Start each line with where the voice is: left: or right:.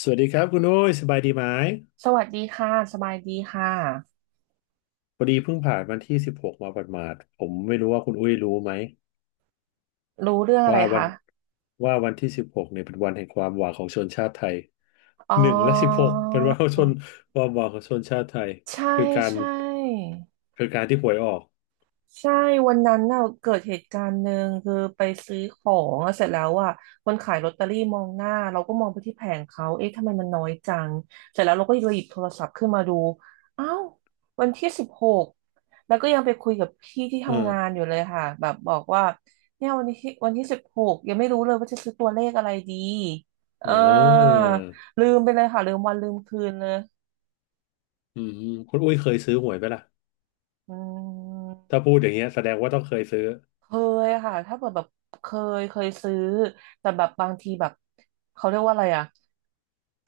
left: สวัสดีครับคุณอุ้ยสบายดีไหม
right: สวัสดีค่ะสบายดีค่ะ
left: พอดีเพิ่งผ่านวันที่สิบหกมาหมาดๆผมไม่รู้ว่าคุณอุ้ยรู้ไหม
right: รู้เรื่องอะไร
left: ว่าวัน
right: คะ
left: ว่าวันที่สิบหกเนี่ยเป็นวันแห่งความหวังของชนชาติไทย
right: อ๋อ
left: หนึ่งและสิบหกเป็นวันของชนความหวังของชนชาติไทย
right: ใช่
left: คือการ
right: ใช่
left: คือการที่หวยออก
right: ใช่วันนั้นน่ะเกิดเหตุการณ์หนึ่งคือไปซื้อของอะเสร็จแล้วอ่ะคนขายลอตเตอรี่มองหน้าเราก็มองไปที่แผงเขาเอ๊ะทำไมมันน้อยจังเสร็จแล้วเราก็เลยหยิบโทรศัพท์ขึ้นมาดูอ้าววันที่สิบหกแล้วก็ยังไปคุยกับพี่ที่
left: เอ
right: ทำ
left: อ
right: งานอยู่เลยค่ะแบบบอกว่าเนี่ยวันที่สิบหกยังไม่รู้เลยว่าจะซื้อตัวเลขอะไรดีเออ
left: อ่า
right: ลืมไปเลยค่ะลืมวันลืมคืนเลย
left: อืมคุณอุ้ยเคยซื้อหวยไหมล่ะ
right: อื
left: ถ้า
right: ม
left: พูดอย่างเงี้ยแสดงว่าต้องเคยซื้อ
right: เคยค่ะถ้าเปิดแบบเคเคยซื้อแต่แบบบางทีแบบเขาเรียกว่าอะไรอ่ะ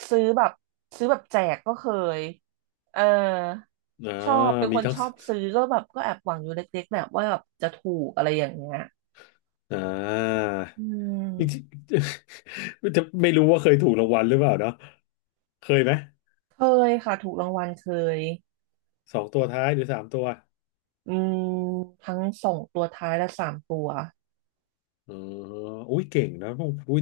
right: ซื้อแบบซื้อแบบแจกก็เคยเออ
left: อ่า
right: ชอบเป็นค
left: มี
right: น
left: ทั้ง
right: ชอบซื้อก็แบบก็แอบหวังอยู่เล็กๆแหละว่าแบบจะถูกอะไรอย่างเงี้ย
left: อ่า
right: อื
left: จริง
right: ม
left: ๆ จะไม่รู้ว่าเคยถูกรางวัลหรือเปล่าเนาะเคยไหม
right: เคยค่ะถูกรางวัลเคย
left: สองตัวท้ายหรือสามตัว
right: อืมทั้งสองตัวท้ายและสามตัว
left: อ๋ออุ้ยเก่งนะอุ้ย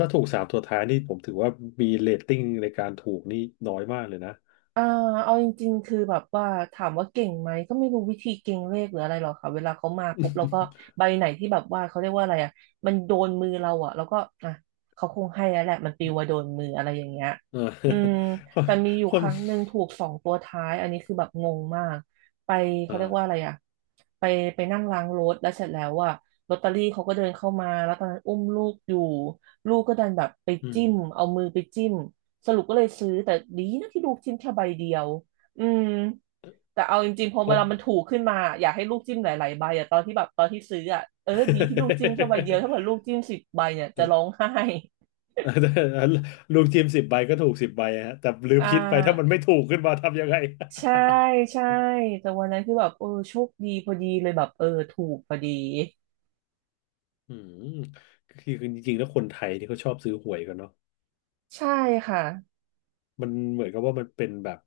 left: ถ้าถูกสามตัวท้ายนี่ผมถือว่ามีเรตติ้งในการถูกนี่น้อยมากเลยนะ
right: อ่าเอาจริงๆคือแบบว่าถามว่าเก่งไหมก็ไม่รู้วิธีเก่งเลขหรืออะไรหรอกค่ะเวลาเขามาปุ๊บเราก็ ใบไหนที่แบบว่าเขาเรียกว่าอะไรอ่ะมันโดนมือเราอ่ะแล้วก็อ่ะเขาคงให้แล้วแหละมันปลิวมาโดนมืออะไรอย่างเงี้ย
left: เออ
right: อืม
left: คน
right: แต่มีอยู่
left: ค
right: ค
left: น
right: รั้งหนึ่งถูกสองตัวท้ายอันนี้คือแบบงงมากไป
left: เ่
right: เขาเรียกว่าอะ
left: อ
right: ไรอ่ะไปไปนั่งล้างรถแล้วเสร็จแล้วอ่ะลอตเตอรี่เขาก็เดินเข้ามาแล้วตอนนั้นอุ้มลูกอยู่ลูกก็ดันแบบไป
left: อืม
right: จิ้มเอามือไปจิ้ม สรุปก็เลยซื้อแต่ดีนะที่ลูกจิ้มแค่ใบเดียวอืมแต่เอาจริงๆพอ
left: เพ
right: เว
left: ราะ
right: ลามันถูกขึ้นมาอยากให้ลูกจิ้มหลายๆใบอะตอนที่แบบตอนที่ซื้ออะเออดีที่ลูกจิ้มแค่ใบเดียวถ้าเกิดลูกจิ้มสิบใบเนี่ยจะร้องไห้
left: ลูกทีมสิบใบก็ถูกสิบใบฮะแต่ลืม
right: อ่
left: คิดไปถ้ามัน
right: า
left: ไม่ถูกขึ้นมาทำยังไง
right: ใช่ใช่แต่วันนั้นคือแบบเออโชคดีพอดีเลยแบบเออถูกพอดี
left: อืมคือจริงๆแล้วคนไทยที่เขาชอบซื้อหวยกันเนาะ
right: ใช่ค่ะ
left: มันเหมือนกับว่ามันเป็นแบบ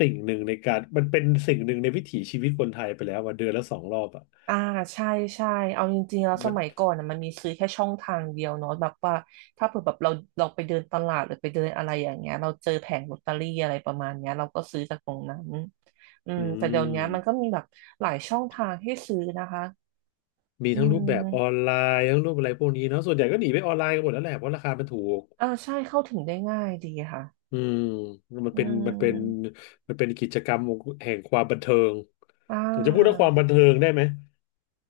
left: สิ่งหนึ่งในการมันเป็นสิ่งหนึ่งในวิถีชีวิตคนไทยไปแล้วว่าเดือนละสองรอบอ่ะ
right: อ่าใช่ใช่เอาจริงๆแล้วส
left: มัน
right: มัยก่อนน่ะมันมีซื้อแค่ช่องทางเดียวเนาะแบบว่าถ้าเผื่อแบบเราเราไปเดินตลาดหรือไปเดินอะไรอย่างเงี้ยเราเจอแผงลอตเตอรี่อะไรประมาณเนี้ยเราก็ซื้อจากตรงนั้นอื
left: อื
right: มแต่เดี๋ยวเนี้ยมันก็
left: ม
right: มีแบบหลายช่องทางให้ซื้อนะคะ
left: มี
right: อื
left: ทั้งรูปแบบออน
right: ม
left: ไลน์ทั้งรูปอะไรพวกนี้เนาะส่วนใหญ่ก็หนีไปออนไลน์กันหมดแล้วแหละเพราะราคามันถูก
right: อ่าใช่เข้าถึงได้ง่ายดีค่ะ
left: อืมมัน
right: อื
left: เป็นมันเป็น
right: ม
left: มันเป็นกิจกรรมแห่งความบันเทิง
right: อ่
left: ผมจะพูดว่า
right: า
left: ความบันเทิงได้ไหม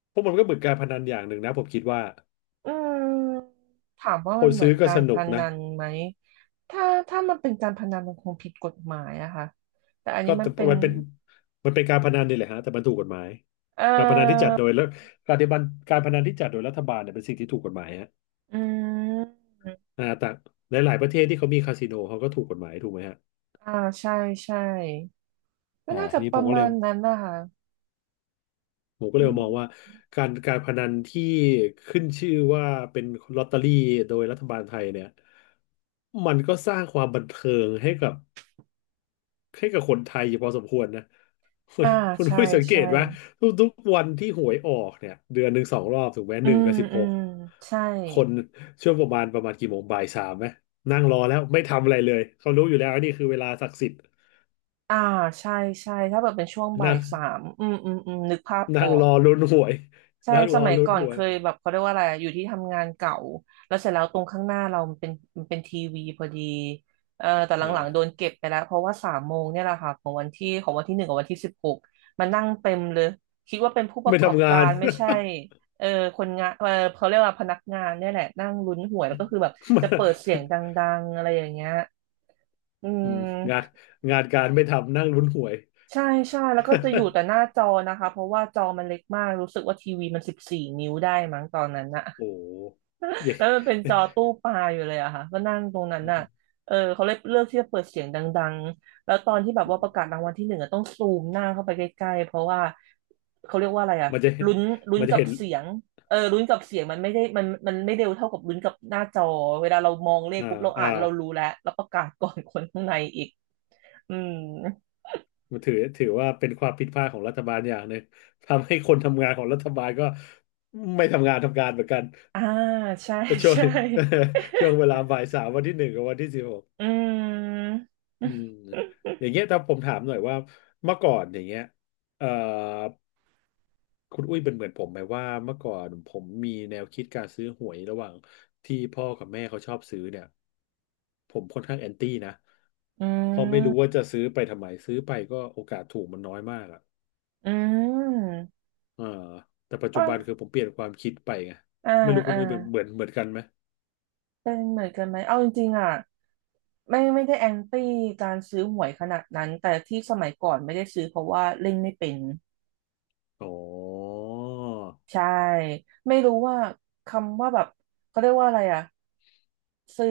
left: เพราะมันก็เหมือนการพนันอย่างหนึ่งนะผมคิดว่า
right: อืมถามว่า
left: ค
right: มั
left: น
right: นเหมื
left: ซื้
right: อ
left: อ
right: น
left: ก็
right: กา
left: ส
right: รพ
left: นุกนะ
right: นันไหมถ้าถ้ามันเป็นการพนันมันคงผิดกฎหมายอะค่ะแต่อัน
left: ก็
right: นี้มั
left: แต่
right: นเป็น
left: มันเป็นการพนันนี่แหละฮะแต่มันถูกกฎหมาย
right: เอ
left: การพนันที่จั
right: อ
left: ดโดยแล้วการที่บันการพนันที่จัดโดยรัฐบาลเนี่ยเป็นสิ่งที่ถูกกฎหมายฮะ
right: อืม
left: แต่หลายๆประเทศที่เขามีคาสิโนเขาก็ถูกกฎหมายถูกไหมฮะ
right: อ่า ใช่ใช่ก็น่า
left: ที
right: จะ
left: นี้
right: ประมาณนั้นนะคะ
left: ผมก็เล
right: อื
left: ย
right: ม
left: มองว่าการพนันที่ขึ้นชื่อว่าเป็นลอตเตอรี่โดยรัฐบาลไทยเนี่ยมันก็สร้างความบันเทิงให้กับ ให้กับคนไทยอยู่พอสมควรนะ คุณ
right: อ่า
left: คุณ
right: ใช่
left: อุ้ยสังเก
right: ใช่
left: ตไหมทุกวันที่หวยออกเนี่ยเดือนหนึ่งสองรอบถูกไหม
right: อื
left: หนึ่ง
right: ม
left: กับสิบ
right: อื
left: หก
right: มใช่
left: คนช่วงประมาณกี่โมงบ่ายสามไหมนั่งรอแล้วไม่ทำอะไรเลยเขารู้อยู่แล้วนี่คือเวลาศักดิ์สิทธิ์
right: อ่า ใช่ใช่ถ้าแบบเป็นช่วงบ่า
left: นั่
right: ย
left: ง
right: สามอืมอืมอืมนึกภาพอ
left: นั่
right: อ
left: งร
right: ก
left: อลุ้นหวย
right: ใช่
left: นั่งร
right: ส
left: อ
right: มัย
left: ลุ้น
right: ก่อน
left: หว
right: เค
left: ย
right: ยแบบเขาเรียกว่าอะไรอะอยู่ที่ทำงานเก่าแล้วเสร็จแล้วตรงข้างหน้าเรามันเป็นทีวีพอดีเออแต่หลั
left: อ่า
right: งๆโดนเก็บไปแล้วเพราะว่าสามโมงเนี่ยแหละค่ะของวันที่หนึ่งกับวันที่สิบหกมานั่งเต็มเลยคิดว่าเป็นผู้ประ
left: ไม่
right: กอบ
left: ทำงา
right: กา
left: น
right: รไม่ใช่เออคนงานเออเขาเรียกว่าพนักงานเนี่ยแหละนั่งลุ้นหวยแล้วก็คือแบบ
left: มัน
right: จะเปิดเสียงดังๆอะไรอย่างเงี้ยอื
left: อืมงาน
right: ม
left: งานการไม่ทำนั่งลุ้นหวย
right: ใช่ใช่แล้วก็จะอยู่แต่หน้า จอนะคะเพราะว่าจอมันเล็กมากรู้สึกว่าทีวีมันสิบสี่นิ้วได้มั้งตอนนั้นนะ
left: โอ้ย
right: แล้วมันเป็นจอตู้ปลาอยู่เลยอะค่ะก็นั่งตรงนั้นน่ะเออเขาเลยเลือกที่จะเปิดเสียงดังๆแล้วตอนที่แบบว่าประกาศรางวัลที่หนึ่งอะต้องซูมหน้าเข้าไปใกล้ๆเพราะว่าเขาเรียกว่าอะไรอะ
left: มันจะ
right: ลุ้นลุ้น
left: มันจะ
right: กับ
left: เห็น
right: เสียงเออลุ้นกับเสียงมันไม่ได้มันไม่เร็วเท่ากับลุ้นกับหน้าจอเวลาเรามองเลข
left: อ่า
right: ปุ๊บเรา
left: อ่า
right: อ่านเรารู้แล้วแล้วประกาศก่อน คนข้างในอีกอืม
left: มันถือว่าเป็นความผิดพลาดของรัฐบาลอย่างหนึ่ง ทำให้คนทำงานของรัฐบาลก็ไม่ทำงานทำการเหมือนกัน
right: อ่าใช่
left: ช่วง
right: ใช่
left: ช่วงเวลาบ่ายสามวันที่หนึ่งกับวันที่สิบหก
right: อืม
left: อืมอย่างเงี้ยถ้าผมถามหน่อยว่าเมื่อก่อนอย่างเงี้ยเอ่อคุณอุ้ยเป็นเหมือนผมไหมว่าเมื่อก่อนผมมีแนวคิดการซื้อหวยระหว่างที่พ่อกับแม่เขาชอบซื้อเนี่ยผมค่อนข้างแอนตี้นะ
right: อื
left: เพราะไม่รู้ว่า
right: ม
left: จะซื้อไปทำไมซื้อไปก็โอกาสถูกมันน้อยมากอะ
right: อืม
left: อ่าแต่ปัจจุ
right: ก็
left: บันคือผมเปลี่ยนความคิดไปไง
right: อ่า
left: ไม่รู้คุณ
right: อ่า
left: อุ้ยเป็นเหมือนกันไหม
right: เป็นเหมือนกันไหม เอาจริงๆอ่ะไม่ได้แอนตี้การซื้อหวยขนาดนั้นแต่ที่สมัยก่อนไม่ได้ซื้อเพราะว่าเล่นไม่เป็น
left: อ๋อ
right: ใช่ไม่รู้ว่าคำว่าแบบเขาเรียกว่าอะไรอ่ะซื้อ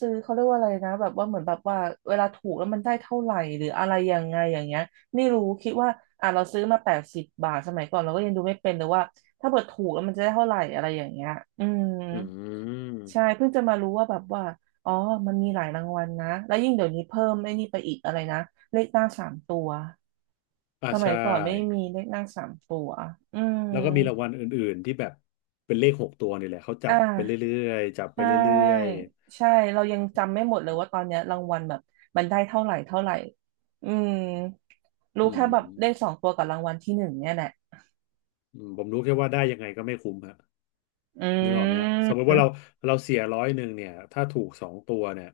right: ซื้อเขาเรียกว่าอะไรนะแบบว่าเหมือนแบบว่าเวลาถูกแล้วมันได้เท่าไหร่หรืออะไรยังไงอย่างเงี้ยไม่รู้คิดว่าอ่ะเราซื้อมา80 บาทสมัยก่อนเราก็ยังดูไม่เป็นเลยว่าถ้าเกิดถูกแล้วมันจะได้เท่าไหร่อะไรอย่างเงี้ยอืม
left: อื
right: ใช่
left: ม
right: เพิ่งจะมารู้ว่าแบบว่าอ๋อมันมีหลายรางวัลนะแล้วยิ่งเดี๋ยวนี้เพิ่มไอ้นี่ไปอีกอะไรนะเลขหน้าสามตัว
left: อ่า
right: สมั
left: ใช่
right: ยก่อนไม่มีเลขหน้าสามตัวอืม
left: แล้วก็มีรางวัลอื่นๆที่แบบเป็นเลขหกตัวนี่แหละเขาจั
right: อ่
left: บไป
right: า
left: เรื่อยๆจับไป
right: ใช่
left: เรื่อย
right: ใช่เรายังจำไม่หมดเลยว่าตอนเนี้ยรางวัลแบบมันได้เท่าไหร่เท่าไหร่อืม
left: ๆ
right: รู้
left: อื
right: แค่แบ
left: ม
right: บเลขสองตัวกับรางวัลที่หนึ่งเนี่ยแหละ
left: อืมผมรู้แค่ว่าได้ยังไงก็ไม่คุ้มฮะ
right: อื
left: นึกออกไหมฮะสมมติว่าเรา
right: ม
left: เสียร้อยหนึ่งเนี่ยถ้าถูกสองตัวเนี่ย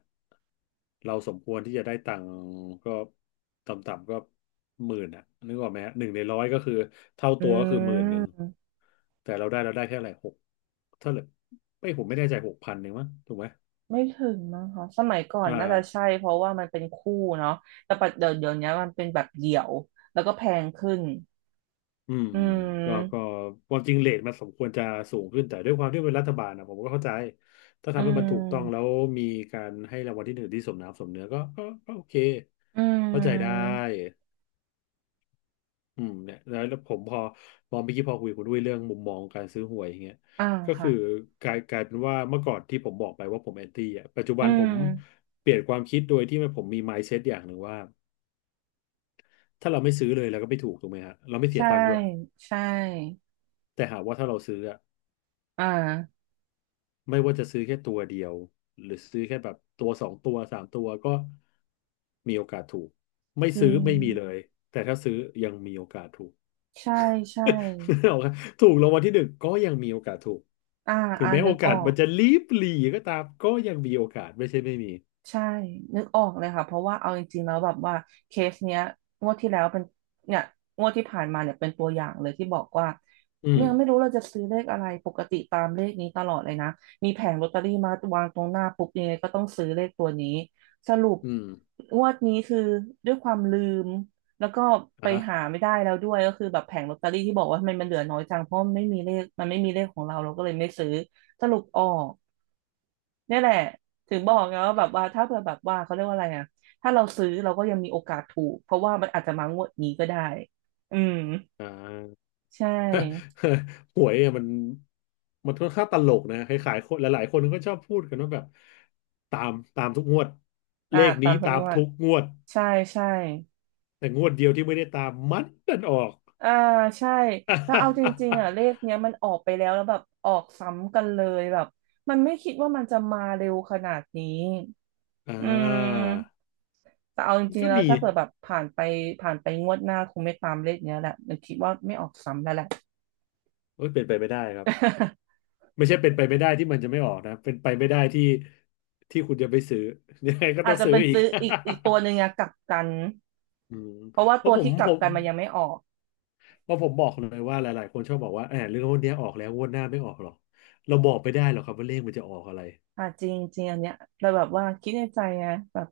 left: เราสมควรที่จะได้ตังค์ก็ต่ำๆก็หมื่นอ่ะนึกออกไหมฮะหนึ่งในร้อยก็คือเท่า
right: อื
left: ตัวก็คือหมื่นหนึ่ง
right: ม
left: แต่เราได้แค่อะไหรหกเท่าไหร่ไม่ผมไม่แน่ใจหกพันเองมั้งถูกไหม
right: ไม่ถึงมั้งคะสมัยก่อน
left: อ่า
right: น่าจะใช่เพราะว่ามันเป็นคู่เนาะแต่ปัจเดี๋ยวเดี๋ยวนี้มันเป็นแบบเดี่ยวแล้วก็แพงขึ้น
left: อืม
right: อื
left: ก็
right: ม
left: ความจริงเรทมันสมควรจะสูงขึ้นแต่ด้วยความที่เป็นรัฐบาลนะผมก็เข้าใจถ้า
right: อื
left: ทำให้มันถูกต้องแล้ว
right: ม
left: มีการให้รางวัลที่หนึ่งที่สมน้ำสมเนื้อก็โอเค
right: อื
left: เข้าใจได้
right: ม
left: อืมเนี่ยแล้วผมพอเมื่อกี้พอคุยกับคุณด้วยเรื่องมุมมองการซื้อหวยอย่างเงี้ย
right: อ่า
left: ก็คือ
right: ค่ะ
left: กลายเป็นว่าเมื่อก่อนที่ผมบอกไปว่าผมแอนตี้อ่ะปัจจุบั
right: อื
left: นผ
right: ม
left: มเปลี่ยนความคิดโดยที่ผมมี mindset อย่างหนึ่งว่าถ้าเราไม่ซื้อเลยเราก็ไม่ถูกถูกไหมฮะเราไม่เสีย
right: ใช่
left: ตังค์ด้วย
right: ใช่
left: แต่หากว่าถ้าเราซื้ออะ
right: อ่า
left: ไม่ว่าจะซื้อแค่ตัวเดียวหรือซื้อแค่แบบตัวสองตัวสามตัวก็มีโอกาสถูกไม่
right: จริ
left: ซื้อ
right: ง
left: ไม่มีเลยแต่ถ้าซื้อยังมีโอกาสถูก
right: ใช่ใช่
left: นึกออกไหมถูกรางวัลที่หนึ่งก็ยังมีโอกาสถูก
right: อ่า
left: ถึง
right: อ่า
left: แม้
right: นึ
left: โอ
right: กอ
left: กา
right: อ
left: สมั
right: ก
left: นจะลีบหลีก็ตามก็ยังมีโอกาสไม่ใช่ไม่มี
right: ใช่นึกออกเลยค่ะเพราะว่าเอาจริงๆแล้วแบบว่าเคสเนี้ยงวดที่แล้วเป็นเนี่ยงวดที่ผ่านมาเนี่ยเป็นตัวอย่างเลยที่บอกว่า
left: อืม
right: ยังไม่รู้เราจะซื้อเลขอะไรปกติตามเลขนี้ตลอดเลยนะมีแผงลอตเตอรี่มาวางตรงหน้าปุ๊บยังไงก็ต้องซื้อเลขตัวนี้สรุป
left: อืม
right: งวดนี้คือด้วยความลืมแล้วก็ไป
left: อ่ะฮะ
right: หาไม่ได้แล้วด้วยก็คือแบบแผงลอตเตอรี่ที่บอกว่าทำไมมันเหลือน้อยจังเพราะมันไม่มีเลขมันไม่มีเลขของเราเราก็เลยไม่ซื้อสรุปออก เนี่ยแหละถึงบอกไงว่าแบบว่าถ้าเผื่อแบบว่าเขาเรียกว่าอะไรอ่ะถ้าเราซื้อเราก็ยังมีโอกาสถูกเพราะว่ามันอาจจะมางวดนี้ก็ได้อืม
left: อ่า
right: ใช่
left: หวยอะมันค่อนข้างตลกนะคล้ายๆคนหลายๆคนก็ชอบพูดกันว่าแบบตามทุกงวดเล
right: อ่า
left: ข
right: ตา
left: นี้
right: มทุก
left: ตาม
right: งวด
left: ทุกงวด
right: ใช่ใช่
left: แต่งวดเดียวที่ไม่ได้ตามมันดันออก
right: อ่าใช่แล้วเอาจริงๆอ่ะเล ขเนี้ยมันออกไปแล้วแล้วแบบออกซ้ำกันเลยแบบมันไม่คิดว่ามันจะมาเร็วขนาดนี้
left: อ่
right: อื
left: า
right: มแต่เอาจริง
left: ก็
right: ๆแล้ว
left: มี
right: ถ้าเปิดแบบผ่านไปผ่านไปงวดหน้าคงไม่ตามเลขเนี้ยแหละมันคิดว่าไม่ออกซ้ำแล้วแหละ
left: โอ้ยเป็นไปไม่ได้ครับ ไม่ใช่เป็นไปไม่ได้ที่มันจะไม่ออกนะเป็นไปไม่ได้ที่ที่คุณจะไปซื้อ ยังไงก็
right: อา
left: ต้อ
right: จ
left: ง
right: จะ
left: ซื้อ
right: เป็น
left: อีก
right: ซื้ออีกตัวหนึ่งอะ กลับกัน
left: อืม
right: เพราะว่า
left: เพ
right: ตั
left: ราะ
right: ว
left: ผม
right: ที่ก
left: ผ
right: ลับ
left: ม
right: กันมันยังไม่ออก
left: เพราะผมบอกเลยว่าหลายๆคนชอบบอกว่าแหมเรื่องพวกเนี้ยออกแล้วงวดหน้าไม่ออกหรอกเราบอกไม่ได้หรอกครับว่าเลขมันจะออกอะไร
right: อ่าจริงจริงอันเนี้ยแต่แบบว่าคิดในใจไงแบบ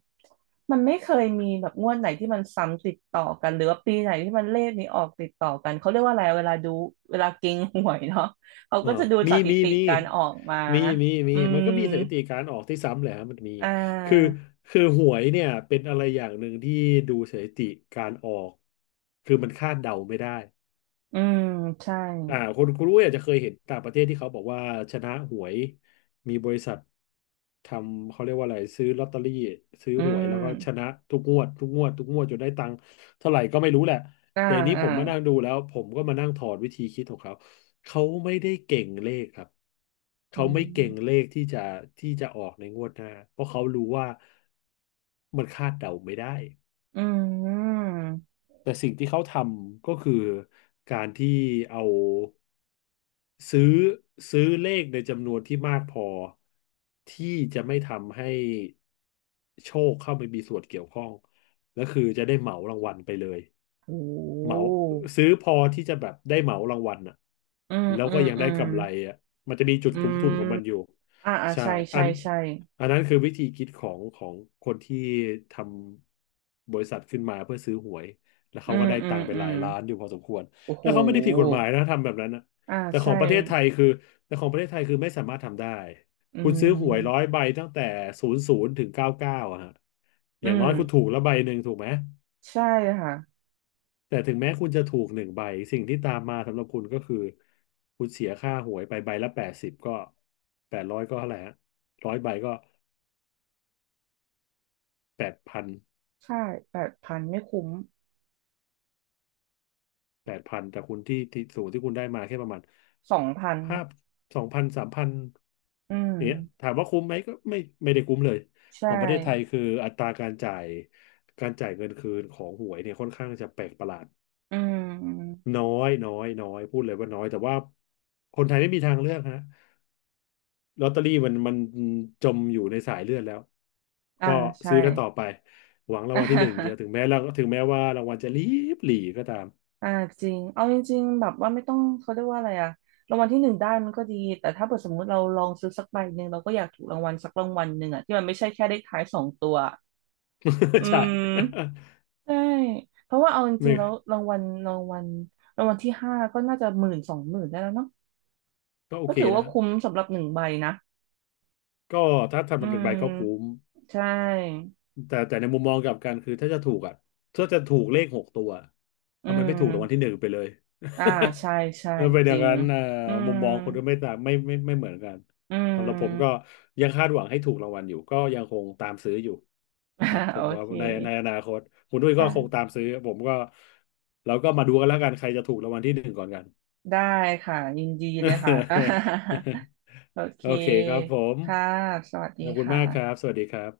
right: มันไม่เคยมีแบบงวดไหนที่มันซ้ำติดต่อกันหรือว่าปีไหนที่มันเลขนี้ออกติดต่อกันเขาเรียกว่าอะไรเวลาดูเวลาเก็งหวยเนาะเขา
left: เอ่า
right: ก็จะดู
left: มี
right: สถิ
left: มี
right: ติ
left: มี
right: การออกมา
left: มีมี
right: อื
left: มัน
right: ม
left: ก็มีสถิติการออกที่ซ้ำแหละฮะมันมี
right: อ่า
left: คือคือหวยเนี่ยเป็นอะไรอย่างหนึ่งที่ดูสถิติการออก คือมันคาดเดาไม่ได้
right: อืมใช่
left: อ่าคนคุณอุ้ยอาจจะเคยเห็นต่างประเทศที่เขาบอกว่าชนะหวยมีบริษัททำเขาเรียกว่าอะไรซื้อลอตเตอรี่ซื้อ
right: อื
left: หวยแล้ว
right: ม
left: ก็ชนะทุกงวดทุกงวดทุกงวดจนได้ตังค์เท่าไหร่ก็ไม่รู้แหละ
right: อ่า
left: แต่อันนี้
right: อ่า
left: ผมมานั่งดูแล้วผมก็มานั่งถอดวิธีคิดของเขาเขาไม่ได้เก่งเลขครับ
right: อื
left: เขาไม่เก่งเล
right: ม
left: ขที่จะออกในงวดหน้าเพราะเขารู้ว่ามันคาดเดาไม่ได้
right: อืม
left: แต่สิ่งที่เขาทำก็คือการที่เอาซื้อซื้อเลขในจำนวนที่มากพอที่จะไม่ทำให้โชคเข้าไปมีส่วนเกี่ยวข้องแล้วคือจะได้เหมารางวัลไปเลย
right: โอ้
left: เหมาซื้อพอที่จะแบบได้เหมารางวัลอ่ะ
right: อืม
left: แล้ว
right: อื
left: ก็
right: ม
left: ยัง
right: อื
left: ได้
right: ม
left: กำไรอ่ะมันจะมีจุด
right: อื
left: คุ้มทุนของมั
right: ม
left: นอยู่
right: อ่าอ่า
left: ใช่
right: ใช่
left: อั
right: ใช่
left: น
right: ใช่
left: อันนั้นคือวิธีคิดของคนที่ทำบริษัทขึ้นมาเพื่อซื้อหวย แล้ว
right: อื
left: เขาก็
right: ม
left: ได้
right: อื
left: ตั
right: ม
left: งค์ไป
right: อื
left: หลา
right: ม
left: ยล้านอยู่พอสมควร
right: โอ้โห
left: แล้วเขาไม่ได้ผิดกฎหมายนะทำแบบนั้นนะ
right: อ่า
left: แต่ขอ
right: ใช่
left: งประเทศไทยคือ แต่ของประเทศไทยคือไม่สามารถทำได้
right: อื
left: คุณซื้อหวยร้อย
right: ม
left: ใบตั้งแต่ศูนย์ศูนย์ถึงเก้าเก้าอะฮะอ
right: อื
left: ย่าง
right: ม
left: น้อยคุณถูกละใบหนึ่งถูกไหม
right: ใช่ค่ะ
left: แต่ถึงแม้คุณจะถูกหนึ่งใบสิ่งที่ตามมาสำหรับคุณก็คือคุณเสียค่าหวยไปใบละ80ก็800ก็เท่าไหร่ฮะร้อยใบก็แปดพัน
right: ค่า8,000ไม่คุ้ม
left: แปดพันแต่คุณที่สูตรที่คุณได้มาแค่ประมาณ
right: 2,000
left: ห้า2,0003,000
right: อื
left: อ
right: ม
left: ย่างเงี้ยถามว่าคุ้มไหมก็ไม่ไม่ได้คุ้มเลยข
right: ใช่
left: องประเทศไทยคืออัตราการจ่ายเงินคืนของหวยเนี่ยค่อนข้างจะแปลกประหลาด
right: อืม
left: น้อยน้อยน้อยพูดเลยว่าน้อยแต่ว่าคนไทยไม่มีทางเลือกฮะลอตเตอรี่มันจมอยู่ในสายเลือดแล้ว
right: อ่า
left: ก็
right: ใช่
left: ซื้อกันต่อไปหวังรา ง
right: อ่
left: วัลที่หนึ่งเดียวถึ
right: า
left: งแม้เราถึงแม้ว่ารางวัลจะลีบหลีก็ตาม
right: อ่าจริงเอาจริงๆแบบว่าไม่ต้องเขาเรียกว่าอะไรอะรางวัลที่หนึ่งได้มันก็ดี แต่ถ้าเกิดสมมุติเราลองซื้อสักใบหนึ่งเราก็อยากถูกรางวัลสักรางวัลหนึ่งอะที่มันไม่ใช่แค่เลขท้ายสองตัว อื
left: ใช่
right: ม ใช่เพราะว่าเอาจ ริ
left: ไม่
right: งๆแล้วรางวัลที่ห้าก็น่าจะหมื่น20,000ได้แล้วเนาะ
left: ก็โอ
right: ก็
left: เค
right: ถือ
left: แล้ว
right: ว่า
left: ฮะ
right: คุ้มสำหรับหนึ่งใบนะ
left: ก็ถ้าทำแบ
right: อื
left: บหนึ่งใบก็คุ้ม
right: ม ใช่
left: แต่ในมุมมองกลับกันคือถ้าจะถูกอ่ะถ้าจะถูกเลขหกตัว
right: อื
left: ทำไมไม่ถู
right: ม
left: กรางวัลที่หนึ่งไปเลย
right: อ่าใช่ ใช่
left: เออเป็นอ
right: จ
left: ย่าง
right: ริง
left: นั้นอ่า
right: อื
left: มุ
right: ม
left: มมองคนก็ไม่ต่างไม่เหมือนกัน
right: อื
left: สำหรับผมก็
right: ม
left: ยังคาดหวังให้ถูกรางวัลอยู่ก็ยังคงตามซื้ออยู่
right: อ่า
left: นะผ
right: โอ
left: มว่า
right: เค
left: ในอนาคตคุณด้วยก็คงตาม
right: ได้
left: ซื้อผมก็เราก็มาดูกันแล้วกันใครจะถูกรางวัลที่หนึ่งก่อนกัน
right: ได้ค่ะ ยินดีเลยค่ะ โอเค
left: โอเคครับผม
right: ค่ะ สวัสดี
left: ขอบคุ
right: ค
left: ณมากครับ
right: ่ะ
left: สวัสดีครับ